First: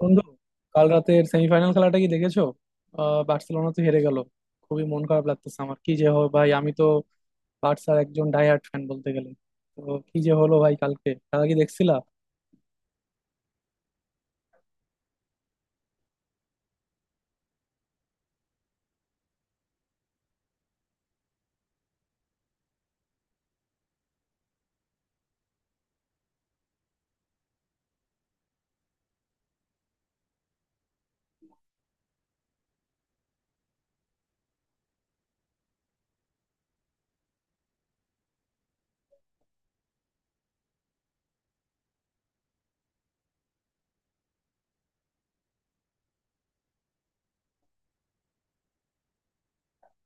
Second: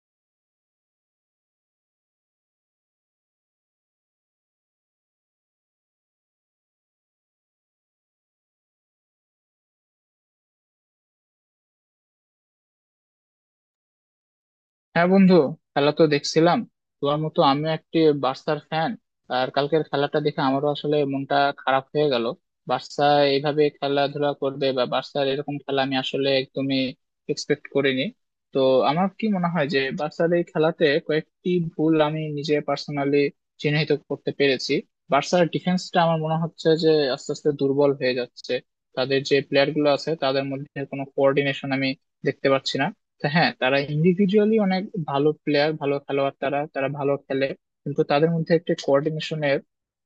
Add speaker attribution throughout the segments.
Speaker 1: বন্ধু, কাল রাতের সেমিফাইনাল খেলাটা কি দেখেছো? বার্সেলোনা তো হেরে গেল। খুবই মন খারাপ লাগতেছে। আমার কি যে হয় ভাই, আমি তো বার্সার একজন ডাইহার্ট ফ্যান বলতে গেলে। তো কি যে হলো ভাই? কালকে খেলা কি দেখছিলা?
Speaker 2: হ্যাঁ বন্ধু, খেলা তো দেখছিলাম। তোমার মতো আমিও একটি বার্সার ফ্যান। আর কালকের খেলাটা দেখে আমারও আসলে মনটা খারাপ হয়ে গেল। বার্সা এইভাবে খেলাধুলা করবে বা বার্সার এরকম খেলা আমি আসলে একদমই এক্সপেক্ট করিনি। তো আমার কি মনে হয় যে বার্সার এই খেলাতে কয়েকটি ভুল আমি নিজে পার্সোনালি চিহ্নিত করতে পেরেছি। বার্সার ডিফেন্সটা আমার মনে হচ্ছে যে আস্তে আস্তে দুর্বল হয়ে যাচ্ছে। তাদের যে প্লেয়ার গুলো আছে তাদের মধ্যে কোনো কোঅর্ডিনেশন আমি দেখতে পাচ্ছি না। তো হ্যাঁ, তারা ইন্ডিভিজুয়ালি অনেক ভালো প্লেয়ার, ভালো খেলোয়াড়, তারা তারা ভালো খেলে, কিন্তু তাদের মধ্যে একটা কোঅর্ডিনেশনের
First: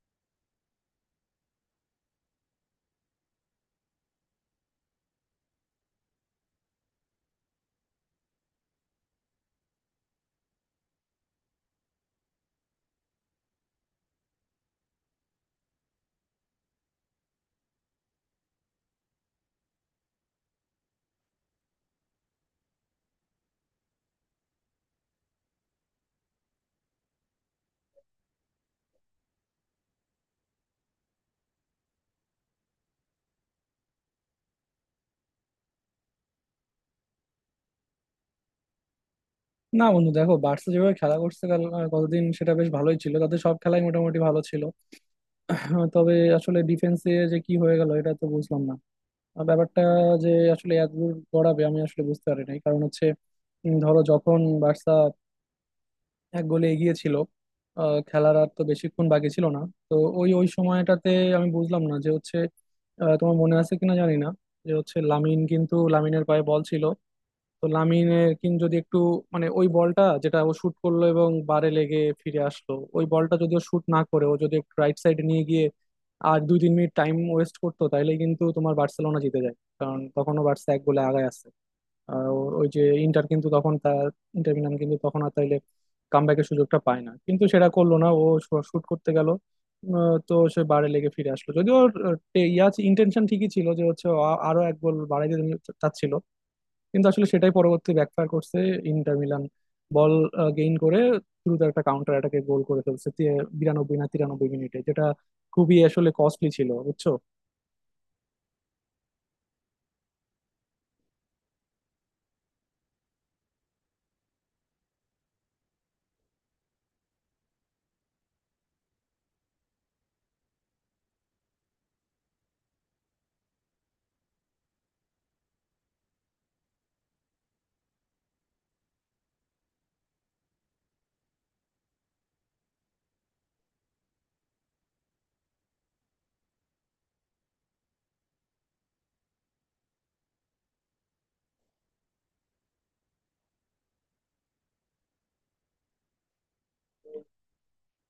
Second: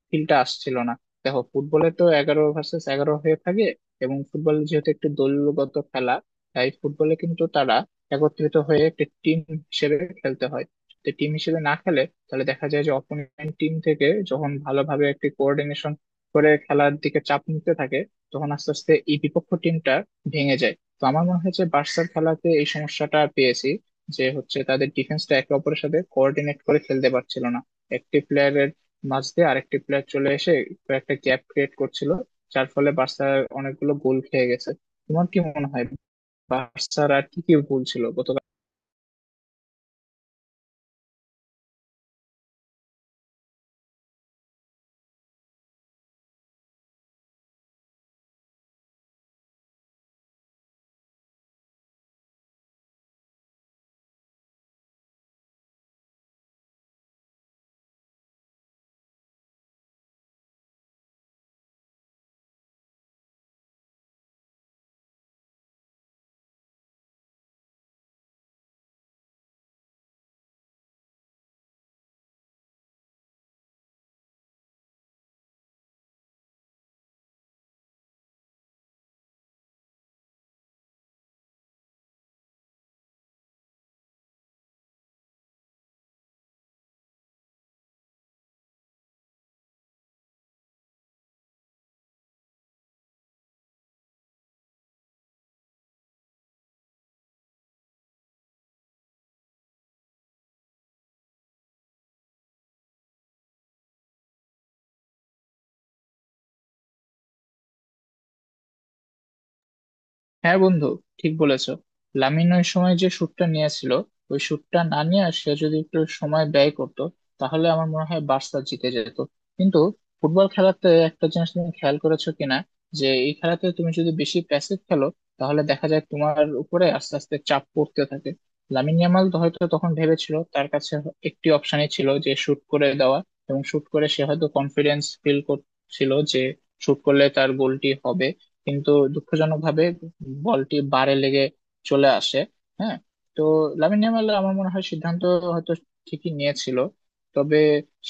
Speaker 2: ফিলটা আসছিল না। দেখো, ফুটবলে তো 11 ভার্সেস 11 হয়ে থাকে, এবং ফুটবল যেহেতু একটি দলগত খেলা, তাই ফুটবলে কিন্তু তারা একত্রিত হয়ে একটি টিম হিসেবে খেলতে হয়। তো টিম হিসেবে না খেলে, তাহলে দেখা যায় যে অপোনেন্ট টিম থেকে যখন ভালোভাবে একটি কোঅর্ডিনেশন করে খেলার দিকে চাপ নিতে থাকে, তখন আস্তে আস্তে এই বিপক্ষ টিমটা ভেঙে যায়। তো আমার মনে হয় যে বার্সার খেলাতে এই সমস্যাটা পেয়েছি, যে হচ্ছে তাদের ডিফেন্সটা একে অপরের সাথে কোঅর্ডিনেট করে খেলতে পারছিল না। একটি প্লেয়ারের মাঝ দিয়ে আরেকটি প্লেয়ার চলে এসে কয়েকটা গ্যাপ ক্রিয়েট করছিল, যার ফলে বার্সা অনেকগুলো গোল খেয়ে গেছে। তোমার কি মনে হয় বার্সার আর কি কি ভুল ছিল গত?
Speaker 1: না বন্ধু, দেখো বার্সা যেভাবে খেলা করছে কাল গতদিন, সেটা বেশ ভালোই ছিল। তাদের সব খেলাই মোটামুটি ভালো ছিল। তবে আসলে ডিফেন্সে যে কি হয়ে গেল এটা তো বুঝলাম না। আর ব্যাপারটা যে আসলে এত দূর গড়াবে, আমি আসলে বুঝতে পারি নাই। কারণ হচ্ছে ধরো যখন বার্সা এক গোলে এগিয়ে ছিল, খেলার আর তো বেশিক্ষণ বাকি ছিল না। তো ওই ওই সময়টাতে আমি বুঝলাম না যে হচ্ছে, তোমার মনে আছে কিনা জানি না, যে হচ্ছে লামিন, কিন্তু লামিনের পায়ে বল ছিল। তো লামিনের কিন্তু যদি একটু, মানে ওই বলটা যেটা ও শুট করলো এবং বারে লেগে ফিরে আসলো, ওই বলটা যদি ও শুট না করে, ও যদি একটু রাইট সাইডে নিয়ে গিয়ে আর 2-3 মিনিট টাইম ওয়েস্ট করতো, তাহলে কিন্তু তোমার বার্সেলোনা জিতে যায়, কারণ তখনও বার্সা এক গোলে আগায় আছে। আহ, ওই যে ইন্টার কিন্তু তখন তার ইন্টার মিলান কিন্তু তখন আর তাইলে কামব্যাকের সুযোগটা পায় না, কিন্তু সেটা করলো না ও, শুট করতে গেল। তো সে বারে লেগে ফিরে আসলো, যদিও ওর আহ, টে- ইয়া ইন্টেনশন ঠিকই ছিল, যে হচ্ছে ও আরো এক গোল বাড়াইতে তিনি চাচ্ছিল। কিন্তু আসলে সেটাই পরবর্তী ব্যাকফায়ার করছে। ইন্টার মিলান বল গেইন করে দ্রুত একটা কাউন্টার অ্যাটাকে গোল করে ফেলছে 92 না 93 মিনিটে, যেটা খুবই আসলে কস্টলি ছিল, বুঝছো?
Speaker 2: হ্যাঁ বন্ধু, ঠিক বলেছো। লামিন ওই সময় যে শুটটা নিয়েছিল, ওই শুটটা না নিয়ে সে যদি একটু সময় ব্যয় করতো, তাহলে আমার মনে হয় বার্সা জিতে যেত। কিন্তু ফুটবল খেলাতে একটা জিনিস তুমি খেয়াল করেছো কিনা, যে এই খেলাতে তুমি যদি বেশি প্যাসিভ খেলো, তাহলে দেখা যায় তোমার উপরে আস্তে আস্তে চাপ পড়তে থাকে। লামিন ইয়ামাল তো হয়তো তখন ভেবেছিল তার কাছে একটি অপশনই ছিল, যে শুট করে দেওয়া। এবং শুট করে সে হয়তো কনফিডেন্স ফিল করছিল যে শুট করলে তার গোলটি হবে, কিন্তু দুঃখজনকভাবে বলটি বারে লেগে চলে আসে। হ্যাঁ। তো লামিন ইয়ামাল, আমার মনে হয়, সিদ্ধান্ত হয়তো ঠিকই নিয়েছিল। তবে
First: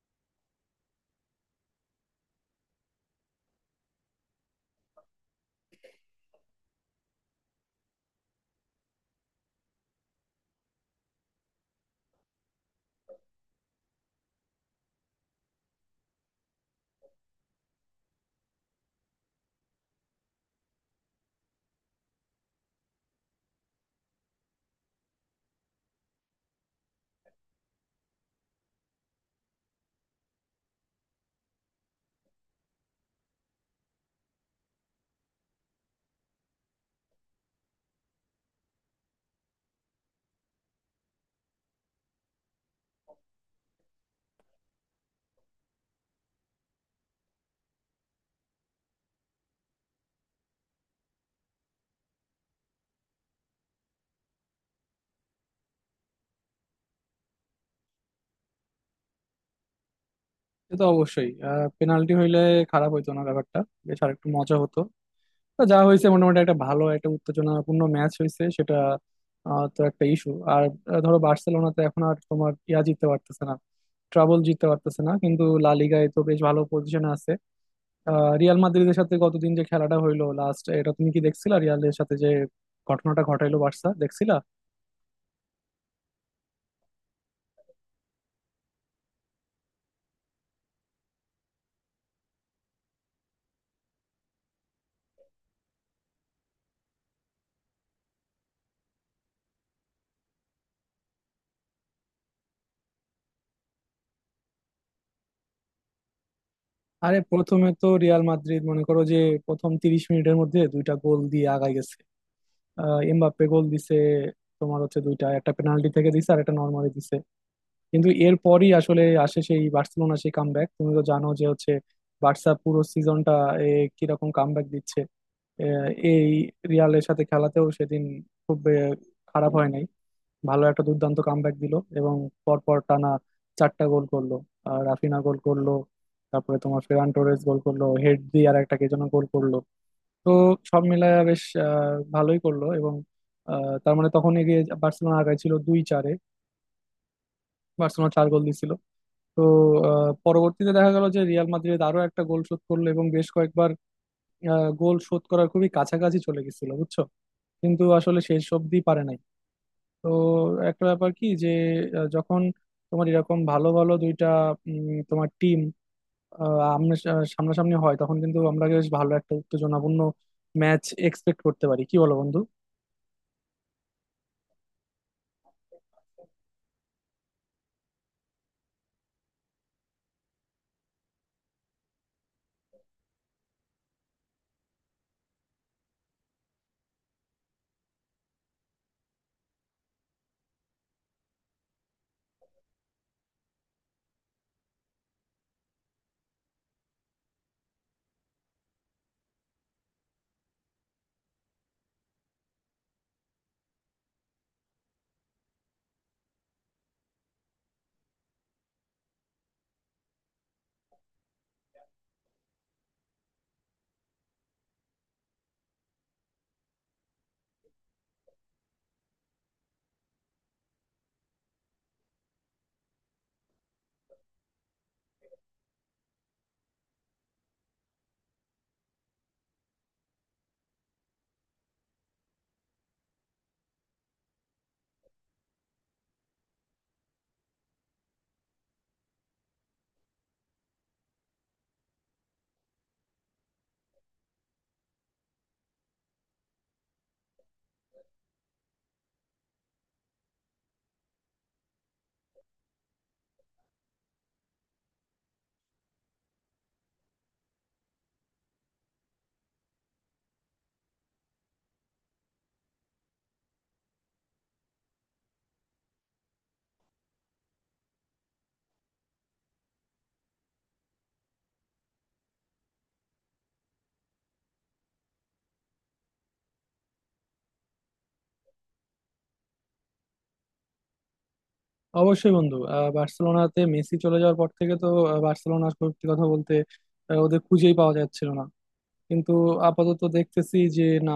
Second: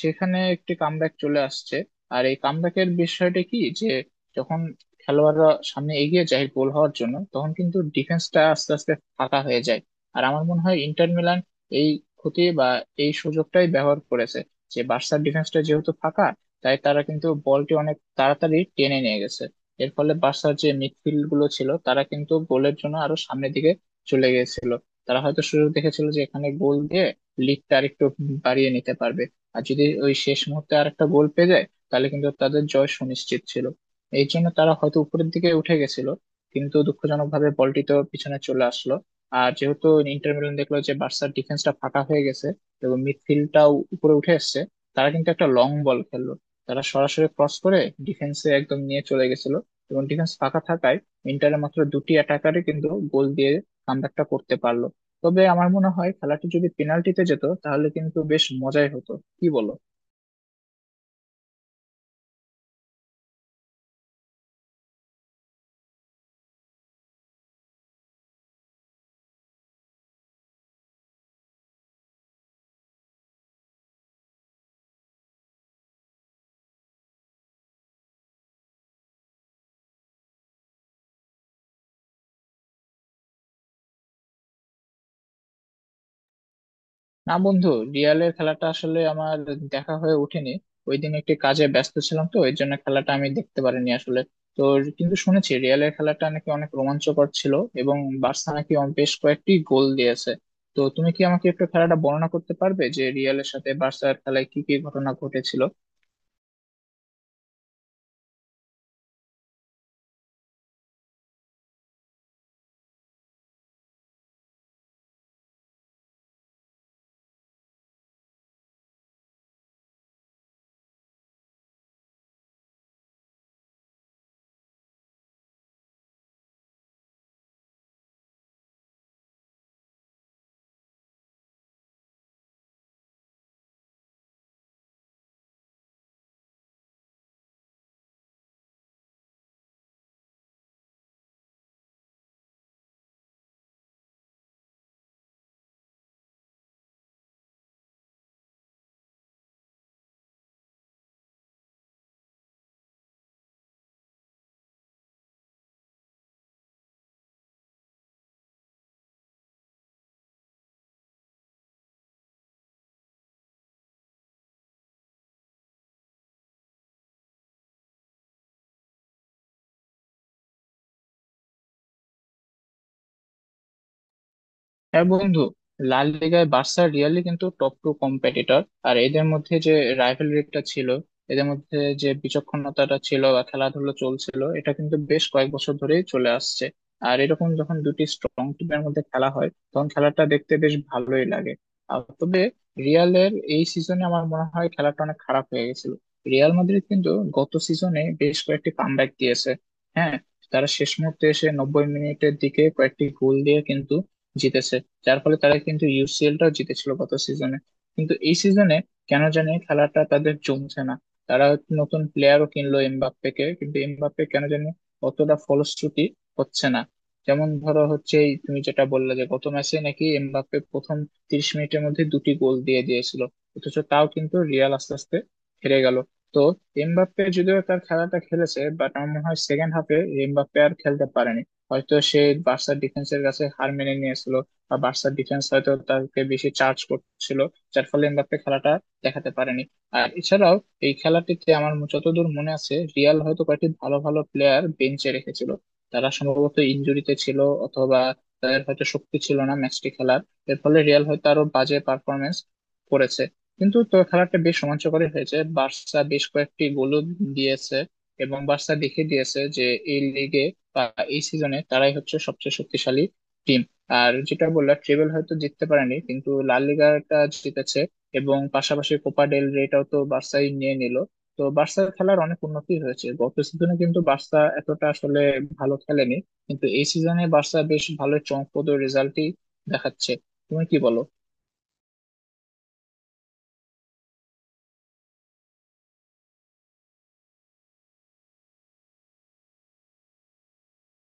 Speaker 2: সেখানে একটি কামব্যাক চলে আসছে। আর এই কামব্যাকের বিষয়টা কি, যে যখন খেলোয়াড়রা সামনে এগিয়ে যায় গোল হওয়ার জন্য, তখন কিন্তু ডিফেন্সটা আস্তে আস্তে ফাঁকা হয়ে যায়। আর আমার মনে হয় ইন্টার মিলান এই ক্ষতি বা এই সুযোগটাই ব্যবহার করেছে। যে বার্সার ডিফেন্সটা যেহেতু ফাঁকা, তাই তারা কিন্তু বলটি অনেক তাড়াতাড়ি টেনে নিয়ে গেছে। এর ফলে বার্সার যে মিডফিল্ড গুলো ছিল, তারা কিন্তু গোলের জন্য আরো সামনের দিকে চলে গিয়েছিল। তারা হয়তো সুযোগ দেখেছিল যে এখানে গোল দিয়ে লিডটা আরেকটু বাড়িয়ে নিতে পারবে, আর যদি ওই শেষ মুহূর্তে আর একটা গোল পেয়ে যায় তাহলে কিন্তু তাদের জয় সুনিশ্চিত ছিল। এই জন্য তারা হয়তো উপরের দিকে উঠে গেছিল। কিন্তু দুঃখজনকভাবে বলটি তো পিছনে চলে আসলো। আর যেহেতু ইন্টার মিলান দেখলো যে বার্সার ডিফেন্সটা ফাঁকা হয়ে গেছে এবং মিডফিল্ডটাও উপরে উঠে এসেছে, তারা কিন্তু একটা লং বল খেললো। তারা সরাসরি ক্রস করে ডিফেন্সে একদম নিয়ে চলে গেছিল, এবং ডিফেন্স ফাঁকা থাকায় ইন্টারের মাত্র দুটি অ্যাটাকারে কিন্তু গোল দিয়ে কামব্যাকটা করতে পারলো। তবে আমার মনে হয় খেলাটি যদি পেনাল্টিতে যেত তাহলে কিন্তু বেশ মজাই হতো, কি বলো?
Speaker 1: সে তো অবশ্যই। পেনাল্টি হইলে খারাপ হইতো না ব্যাপারটা, বেশ আরেকটু মজা হতো। তো যা হয়েছে, মোটামুটি একটা ভালো একটা উত্তেজনাপূর্ণ ম্যাচ হয়েছে সেটা। তো একটা ইস্যু আর, ধরো বার্সেলোনা তো এখন আর তোমার জিততে পারতেছে না, ট্রাবল জিততে পারতেছে না, কিন্তু লা লিগায় তো বেশ ভালো পজিশনে আছে। রিয়াল মাদ্রিদের সাথে গতদিন যে খেলাটা হইলো লাস্ট, এটা তুমি কি দেখছিলা? রিয়ালের সাথে যে ঘটনাটা ঘটাইলো বার্সা, দেখছিলা?
Speaker 2: না বন্ধু, রিয়ালের খেলাটা আসলে আমার দেখা হয়ে ওঠেনি। ওই দিন একটি কাজে ব্যস্ত ছিলাম, তো এর জন্য খেলাটা আমি দেখতে পারিনি আসলে। তো কিন্তু শুনেছি রিয়ালের খেলাটা নাকি অনেক রোমাঞ্চকর ছিল এবং বার্সা নাকি বেশ কয়েকটি গোল দিয়েছে। তো তুমি কি আমাকে একটু খেলাটা বর্ণনা করতে পারবে যে রিয়ালের সাথে বার্সার খেলায় কি কি ঘটনা ঘটেছিল?
Speaker 1: আরে প্রথমে তো রিয়াল মাদ্রিদ, মনে করো যে, প্রথম 30 মিনিটের মধ্যে 2টা গোল দিয়ে আগায় গেছে। এমবাপ্পে গোল দিছে তোমার, হচ্ছে দুইটা, একটা পেনাল্টি থেকে দিছে আর একটা নর্মালি দিছে। কিন্তু এরপরই আসলে আসে সেই বার্সেলোনা, সেই কামব্যাক। তুমি তো জানো যে হচ্ছে বার্সা পুরো সিজনটা কিরকম কামব্যাক দিচ্ছে। এই রিয়ালের সাথে খেলাতেও সেদিন খুব খারাপ হয় নাই, ভালো একটা দুর্দান্ত কামব্যাক দিল এবং পরপর টানা 4টা গোল করলো। আর রাফিনা গোল করলো, তারপরে তোমার ফেরান টোরেস গোল করলো হেড দিয়ে, আর একটা কে যেন গোল করলো। তো সব মিলায় বেশ ভালোই করলো, এবং তার মানে তখন এগিয়ে বার্সেলোনা আগায় ছিল দুই চারে, বার্সেলোনা 4 গোল দিছিল। তো পরবর্তীতে দেখা গেল যে রিয়াল মাদ্রিদ আরো একটা গোল শোধ করলো এবং বেশ কয়েকবার গোল শোধ করার খুবই কাছাকাছি চলে গেছিল, বুঝছো, কিন্তু আসলে শেষ অবধি পারে নাই। তো একটা ব্যাপার কি যে, যখন তোমার এরকম ভালো ভালো দুইটা তোমার টিম, আমরা সামনাসামনি হয়, তখন কিন্তু আমরা বেশ ভালো একটা উত্তেজনাপূর্ণ ম্যাচ এক্সপেক্ট করতে পারি, কি বলো বন্ধু?
Speaker 2: হ্যাঁ বন্ধু, লা লিগায় বার্সা রিয়ালি কিন্তু টপ 2 কম্পিটিটর। আর এদের মধ্যে যে রাইভালরিটা ছিল, এদের মধ্যে যে বিচক্ষণতাটা ছিল বা খেলাধুলো চলছিল, এটা কিন্তু বেশ কয়েক বছর ধরেই চলে আসছে। আর এরকম যখন দুটি স্ট্রং টিমের মধ্যে খেলা হয়, তখন খেলাটা দেখতে বেশ ভালোই লাগে। আর তবে রিয়ালের এই সিজনে আমার মনে হয় খেলাটা অনেক খারাপ হয়ে গেছিল। রিয়াল মাদ্রিদ কিন্তু গত সিজনে বেশ কয়েকটি কামব্যাক দিয়েছে। হ্যাঁ, তারা শেষ মুহূর্তে এসে 90 মিনিটের দিকে কয়েকটি গোল দিয়ে কিন্তু জিতেছে, যার ফলে তারা কিন্তু ইউসিএলটাও জিতেছিল গত সিজনে। কিন্তু এই সিজনে কেন জানি খেলাটা তাদের জমছে না। তারা নতুন প্লেয়ারও কিনলো, এমবাপ্পেকে, কিন্তু এমবাপ্পে কেন জানি অতটা ফলশ্রুতি হচ্ছে না। যেমন ধরো হচ্ছে, এই তুমি যেটা বললে, যে গত ম্যাচে নাকি এমবাপ্পে প্রথম 30 মিনিটের মধ্যে দুটি গোল দিয়ে দিয়েছিল, অথচ তাও কিন্তু রিয়াল আস্তে আস্তে হেরে গেল। তো এমবাপ্পে যদিও তার খেলাটা খেলেছে, বাট আমার মনে হয় সেকেন্ড হাফে এমবাপ্পে আর খেলতে পারেনি। হয়তো সে বার্সার ডিফেন্সের কাছে হার মেনে নিয়েছিল, বা বার্সার ডিফেন্স হয়তো তাকে বেশি চার্জ করছিল, যার ফলে এমবাপ্পে খেলাটা দেখাতে পারেনি। আর এছাড়াও এই খেলাটিতে আমার যতদূর মনে আছে, রিয়াল হয়তো কয়েকটি ভালো ভালো প্লেয়ার বেঞ্চে রেখেছিল। তারা সম্ভবত ইনজুরিতে ছিল, অথবা তাদের হয়তো শক্তি ছিল না ম্যাচটি খেলার। এর ফলে রিয়াল হয়তো আরো বাজে পারফরমেন্স করেছে। কিন্তু তো খেলাটা বেশ রোমাঞ্চকরই হয়েছে, বার্সা বেশ কয়েকটি গোল দিয়েছে এবং বার্সা দেখিয়ে দিয়েছে যে এই লিগে বা এই সিজনে তারাই হচ্ছে সবচেয়ে শক্তিশালী টিম। আর যেটা বললাম, ট্রেবেল হয়তো জিততে পারেনি কিন্তু লা লিগাটা জিতেছে, এবং পাশাপাশি কোপা ডেল রেটাও তো বার্সাই নিয়ে নিল। তো বার্সার খেলার অনেক উন্নতি হয়েছে। গত সিজনে কিন্তু বার্সা এতটা আসলে ভালো খেলেনি, কিন্তু এই সিজনে বার্সা বেশ ভালো চমকপ্রদ রেজাল্টই দেখাচ্ছে। তুমি কি বলো?
Speaker 1: অবশ্যই বন্ধু। বার্সেলোনাতে মেসি চলে যাওয়ার পর থেকে তো বার্সেলোনা, সত্যি কথা বলতে ওদের খুঁজেই পাওয়া যাচ্ছিল না। কিন্তু আপাতত দেখতেছি যে না,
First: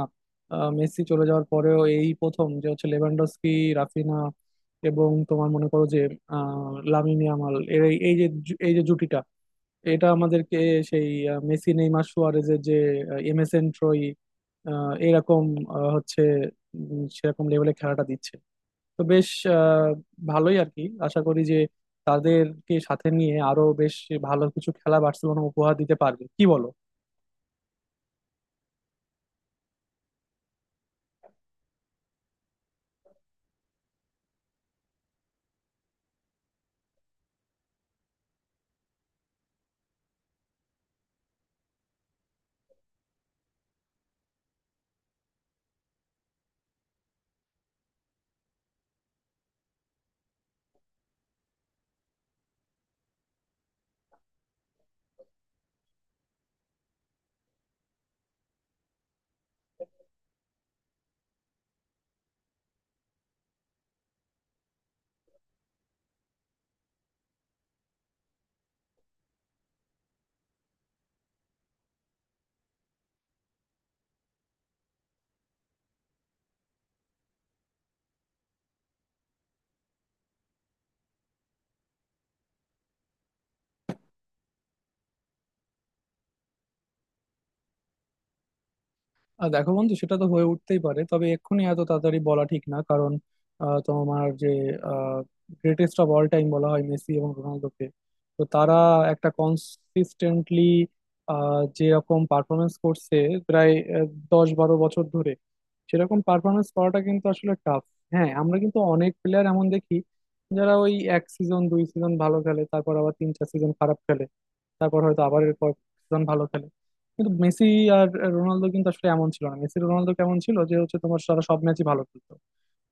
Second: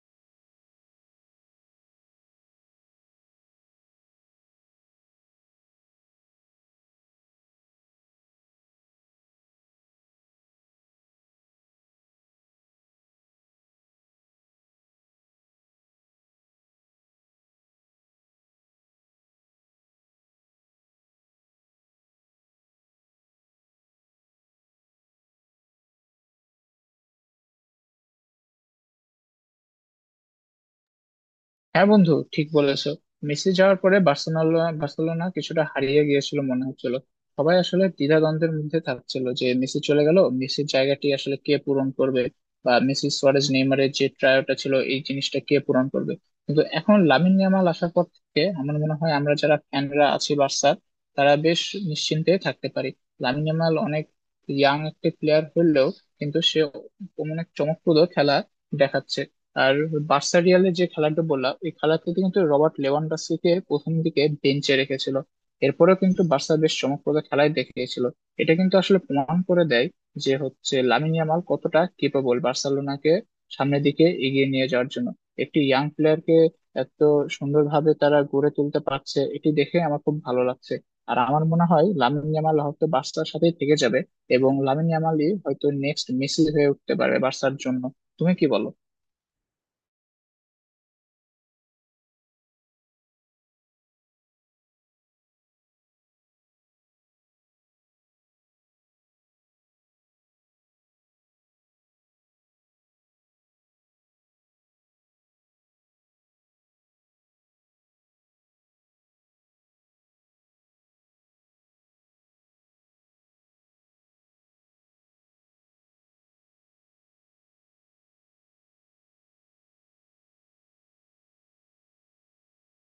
Speaker 1: মেসি চলে যাওয়ার পরেও এই প্রথম যে হচ্ছে লেভানডস্কি, রাফিনা এবং তোমার মনে করো যে লামিন ইয়ামাল এর এই এই যে জু- এই যে জুটিটা, এটা আমাদেরকে সেই মেসি নেইমার সুয়ারেজের যে এমএসএন ট্রয়ি, আহ, এরকম আহ, হচ্ছে উম, সেরকম লেভেলে খেলাটা দিচ্ছে। তো বেশ আহ, ভালোই আর কি। আশা করি যে তাদেরকে সাথে নিয়ে আরো বেশ ভালো কিছু খেলা বার্সেলোনা উপহার দিতে পারবে, কি বলো?
Speaker 2: হ্যাঁ বন্ধু, ঠিক বলেছো। মেসি যাওয়ার পরে বার্সেলোনা বার্সেলোনা কিছুটা হারিয়ে গিয়েছিল মনে হচ্ছিল। সবাই আসলে দ্বিধাদ্বন্দ্বের মধ্যে থাকছিল যে মেসি চলে গেল, মেসির জায়গাটি আসলে কে পূরণ করবে, বা মেসি সুয়ারেজ নেইমারের যে ট্রায়োটা ছিল, এই জিনিসটা কে পূরণ করবে। কিন্তু এখন লামিন ইয়ামাল আসার পর থেকে আমার মনে হয় আমরা যারা ফ্যানরা আছি বার্সার, তারা বেশ নিশ্চিন্তে থাকতে পারি। লামিন ইয়ামাল অনেক ইয়াং একটি প্লেয়ার হলেও কিন্তু সে অনেক চমকপ্রদ খেলা দেখাচ্ছে। আর বার্সা রিয়ালের যে খেলাটা বললাম, ওই খেলাতে কিন্তু রবার্ট লেভানডস্কিকে প্রথম দিকে বেঞ্চে রেখেছিল, এরপরেও কিন্তু বার্সা বেশ চমকপ্রদ খেলাই দেখিয়েছিল। এটা কিন্তু আসলে প্রমাণ করে দেয় যে হচ্ছে লামিন ইয়ামাল কতটা কেপেবল বার্সেলোনাকে সামনের দিকে এগিয়ে নিয়ে যাওয়ার জন্য। একটি ইয়াং প্লেয়ারকে এত সুন্দরভাবে তারা গড়ে তুলতে পারছে, এটি দেখে আমার খুব ভালো লাগছে। আর আমার মনে হয় লামিন ইয়ামাল হয়তো বার্সার সাথেই থেকে যাবে এবং লামিন ইয়ামালই হয়তো নেক্সট মেসি হয়ে উঠতে পারে বার্সার জন্য। তুমি কি বলো?
Speaker 1: দেখো বন্ধু, সেটা তো হয়ে উঠতেই পারে, তবে এক্ষুনি এত তাড়াতাড়ি বলা ঠিক না। কারণ তোমার যে গ্রেটেস্ট অফ অল টাইম বলা হয় মেসি এবং রোনালদোকে, তো তারা একটা কনসিস্টেন্টলি যেরকম পারফরমেন্স করছে প্রায় 10-12 বছর ধরে, সেরকম পারফরমেন্স করাটা কিন্তু আসলে টাফ। হ্যাঁ, আমরা কিন্তু অনেক প্লেয়ার এমন দেখি যারা ওই এক সিজন দুই সিজন ভালো খেলে, তারপর আবার তিন চার সিজন খারাপ খেলে, তারপর হয়তো আবার এরপর সিজন ভালো খেলে। কিন্তু মেসি আর রোনালদো কিন্তু আসলে এমন ছিল না। মেসি রোনালদো কেমন ছিল যে হচ্ছে তোমার, তারা সব ম্যাচই ভালো খেলতো।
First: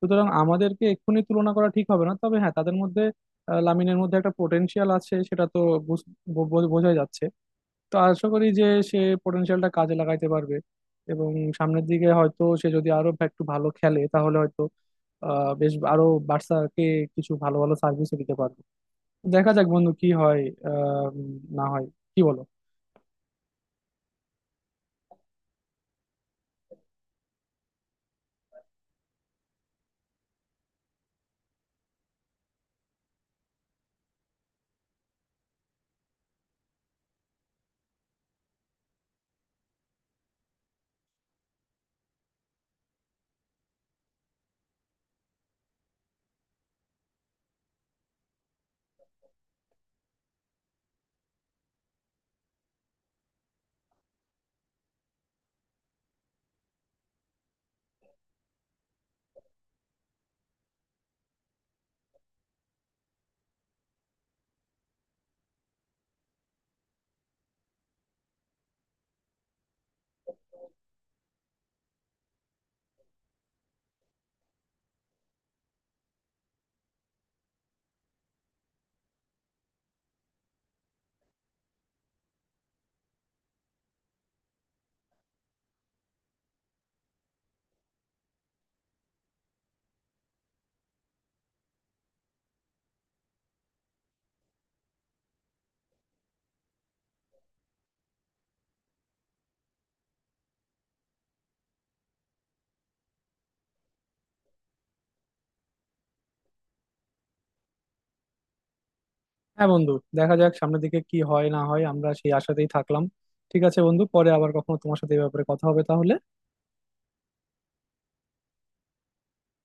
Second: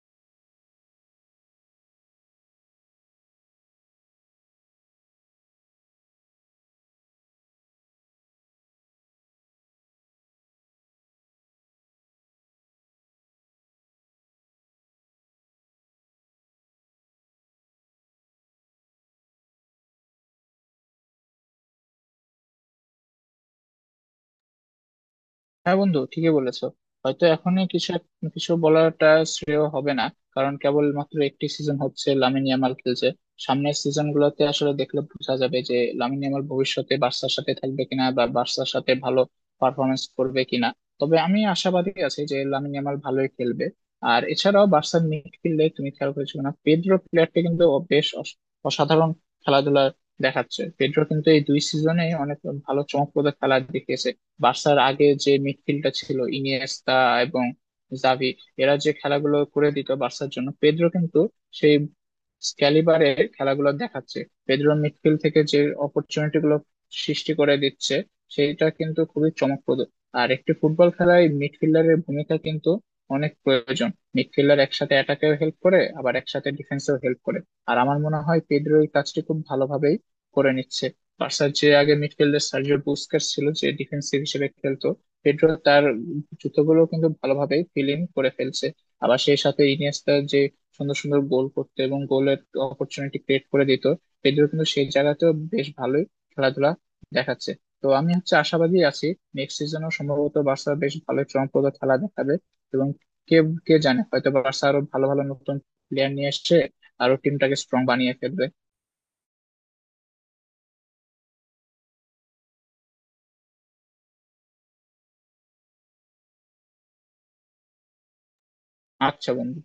Speaker 1: সুতরাং আমাদেরকে এক্ষুনি তুলনা করা ঠিক হবে না, তবে হ্যাঁ তাদের মধ্যে, লামিনের মধ্যে একটা পোটেনশিয়াল আছে সেটা তো বুঝ- বো- বো- বোঝাই যাচ্ছে। তো আশা করি যে সে পোটেনশিয়ালটা কাজে লাগাইতে পারবে এবং সামনের দিকে হয়তো সে যদি আরো একটু ভালো খেলে, তাহলে হয়তো বেশ আরো বার্সাকে কিছু ভালো ভালো সার্ভিসও দিতে পারবে। দেখা যাক বন্ধু কি হয় আহ উম, না হয়, কি বলো?
Speaker 2: হ্যাঁ বন্ধু, ঠিকই বলেছো। হয়তো এখনই কিছু বলাটা শ্রেয় হবে না, কারণ কেবলমাত্র একটি সিজন হচ্ছে লামিন ইয়ামাল খেলছে। সামনের সিজন গুলোতে আসলে দেখলে বোঝা যাবে যে লামিন ইয়ামাল ভবিষ্যতে বার্সার সাথে থাকবে কিনা বা বার্সার সাথে ভালো পারফরমেন্স করবে কিনা। তবে আমি আশাবাদী আছি যে লামিন ইয়ামাল ভালোই খেলবে। আর এছাড়াও বার্সার মিডফিল্ডে তুমি খেয়াল করেছো না, পেড্রো প্লেয়ারটা কিন্তু ও বেশ অসাধারণ খেলাধুলা দেখাচ্ছে। পেড্রো কিন্তু এই 2 সিজনে অনেক ভালো চমকপ্রদ খেলা দেখিয়েছে। বার্সার আগে যে মিডফিল্ডটা ছিল, ইনিয়েস্তা এবং জাভি, এরা যে খেলাগুলো করে দিত বার্সার জন্য, পেদ্রো কিন্তু সেই ক্যালিবারের খেলাগুলো দেখাচ্ছে। পেদ্রো মিডফিল্ড থেকে যে অপরচুনিটি গুলো সৃষ্টি করে দিচ্ছে, সেটা কিন্তু খুবই চমকপ্রদ। আর একটি ফুটবল খেলায় মিডফিল্ডারের ভূমিকা কিন্তু অনেক প্রয়োজন। মিডফিল্ডার একসাথে অ্যাটাকেও হেল্প করে আবার একসাথে ডিফেন্সেও হেল্প করে। আর আমার মনে হয় পেদ্রো এই কাজটি খুব ভালোভাবেই করে নিচ্ছে। বার্সার যে আগে মিডফিল্ডে সার্জিও বুস্কেটস ছিল, যে ডিফেন্সিভ হিসেবে খেলতো, পেড্রো তার জুতোগুলো কিন্তু ভালোভাবে ফিল ইন করে ফেলছে। আবার সেই সাথে ইনিয়েস্তা যে সুন্দর সুন্দর গোল করতে এবং গোলের অপরচুনিটি ক্রিয়েট করে দিত, পেড্রো কিন্তু সেই জায়গাতেও বেশ ভালোই খেলাধুলা দেখাচ্ছে। তো আমি হচ্ছে আশাবাদী আছি নেক্সট সিজনও সম্ভবত বার্সা বেশ ভালো চমকপ্রদ খেলা দেখাবে। এবং কে কে জানে, হয়তো বার্সা আরো ভালো ভালো নতুন প্লেয়ার নিয়ে এসছে, আরো টিমটাকে স্ট্রং বানিয়ে ফেলবে।
Speaker 1: হ্যাঁ বন্ধু, দেখা যাক সামনের দিকে কি হয় না হয়, আমরা সেই আশাতেই থাকলাম। ঠিক আছে বন্ধু, পরে আবার কখনো তোমার সাথে এই ব্যাপারে কথা হবে তাহলে।
Speaker 2: আচ্ছা বন্ধু।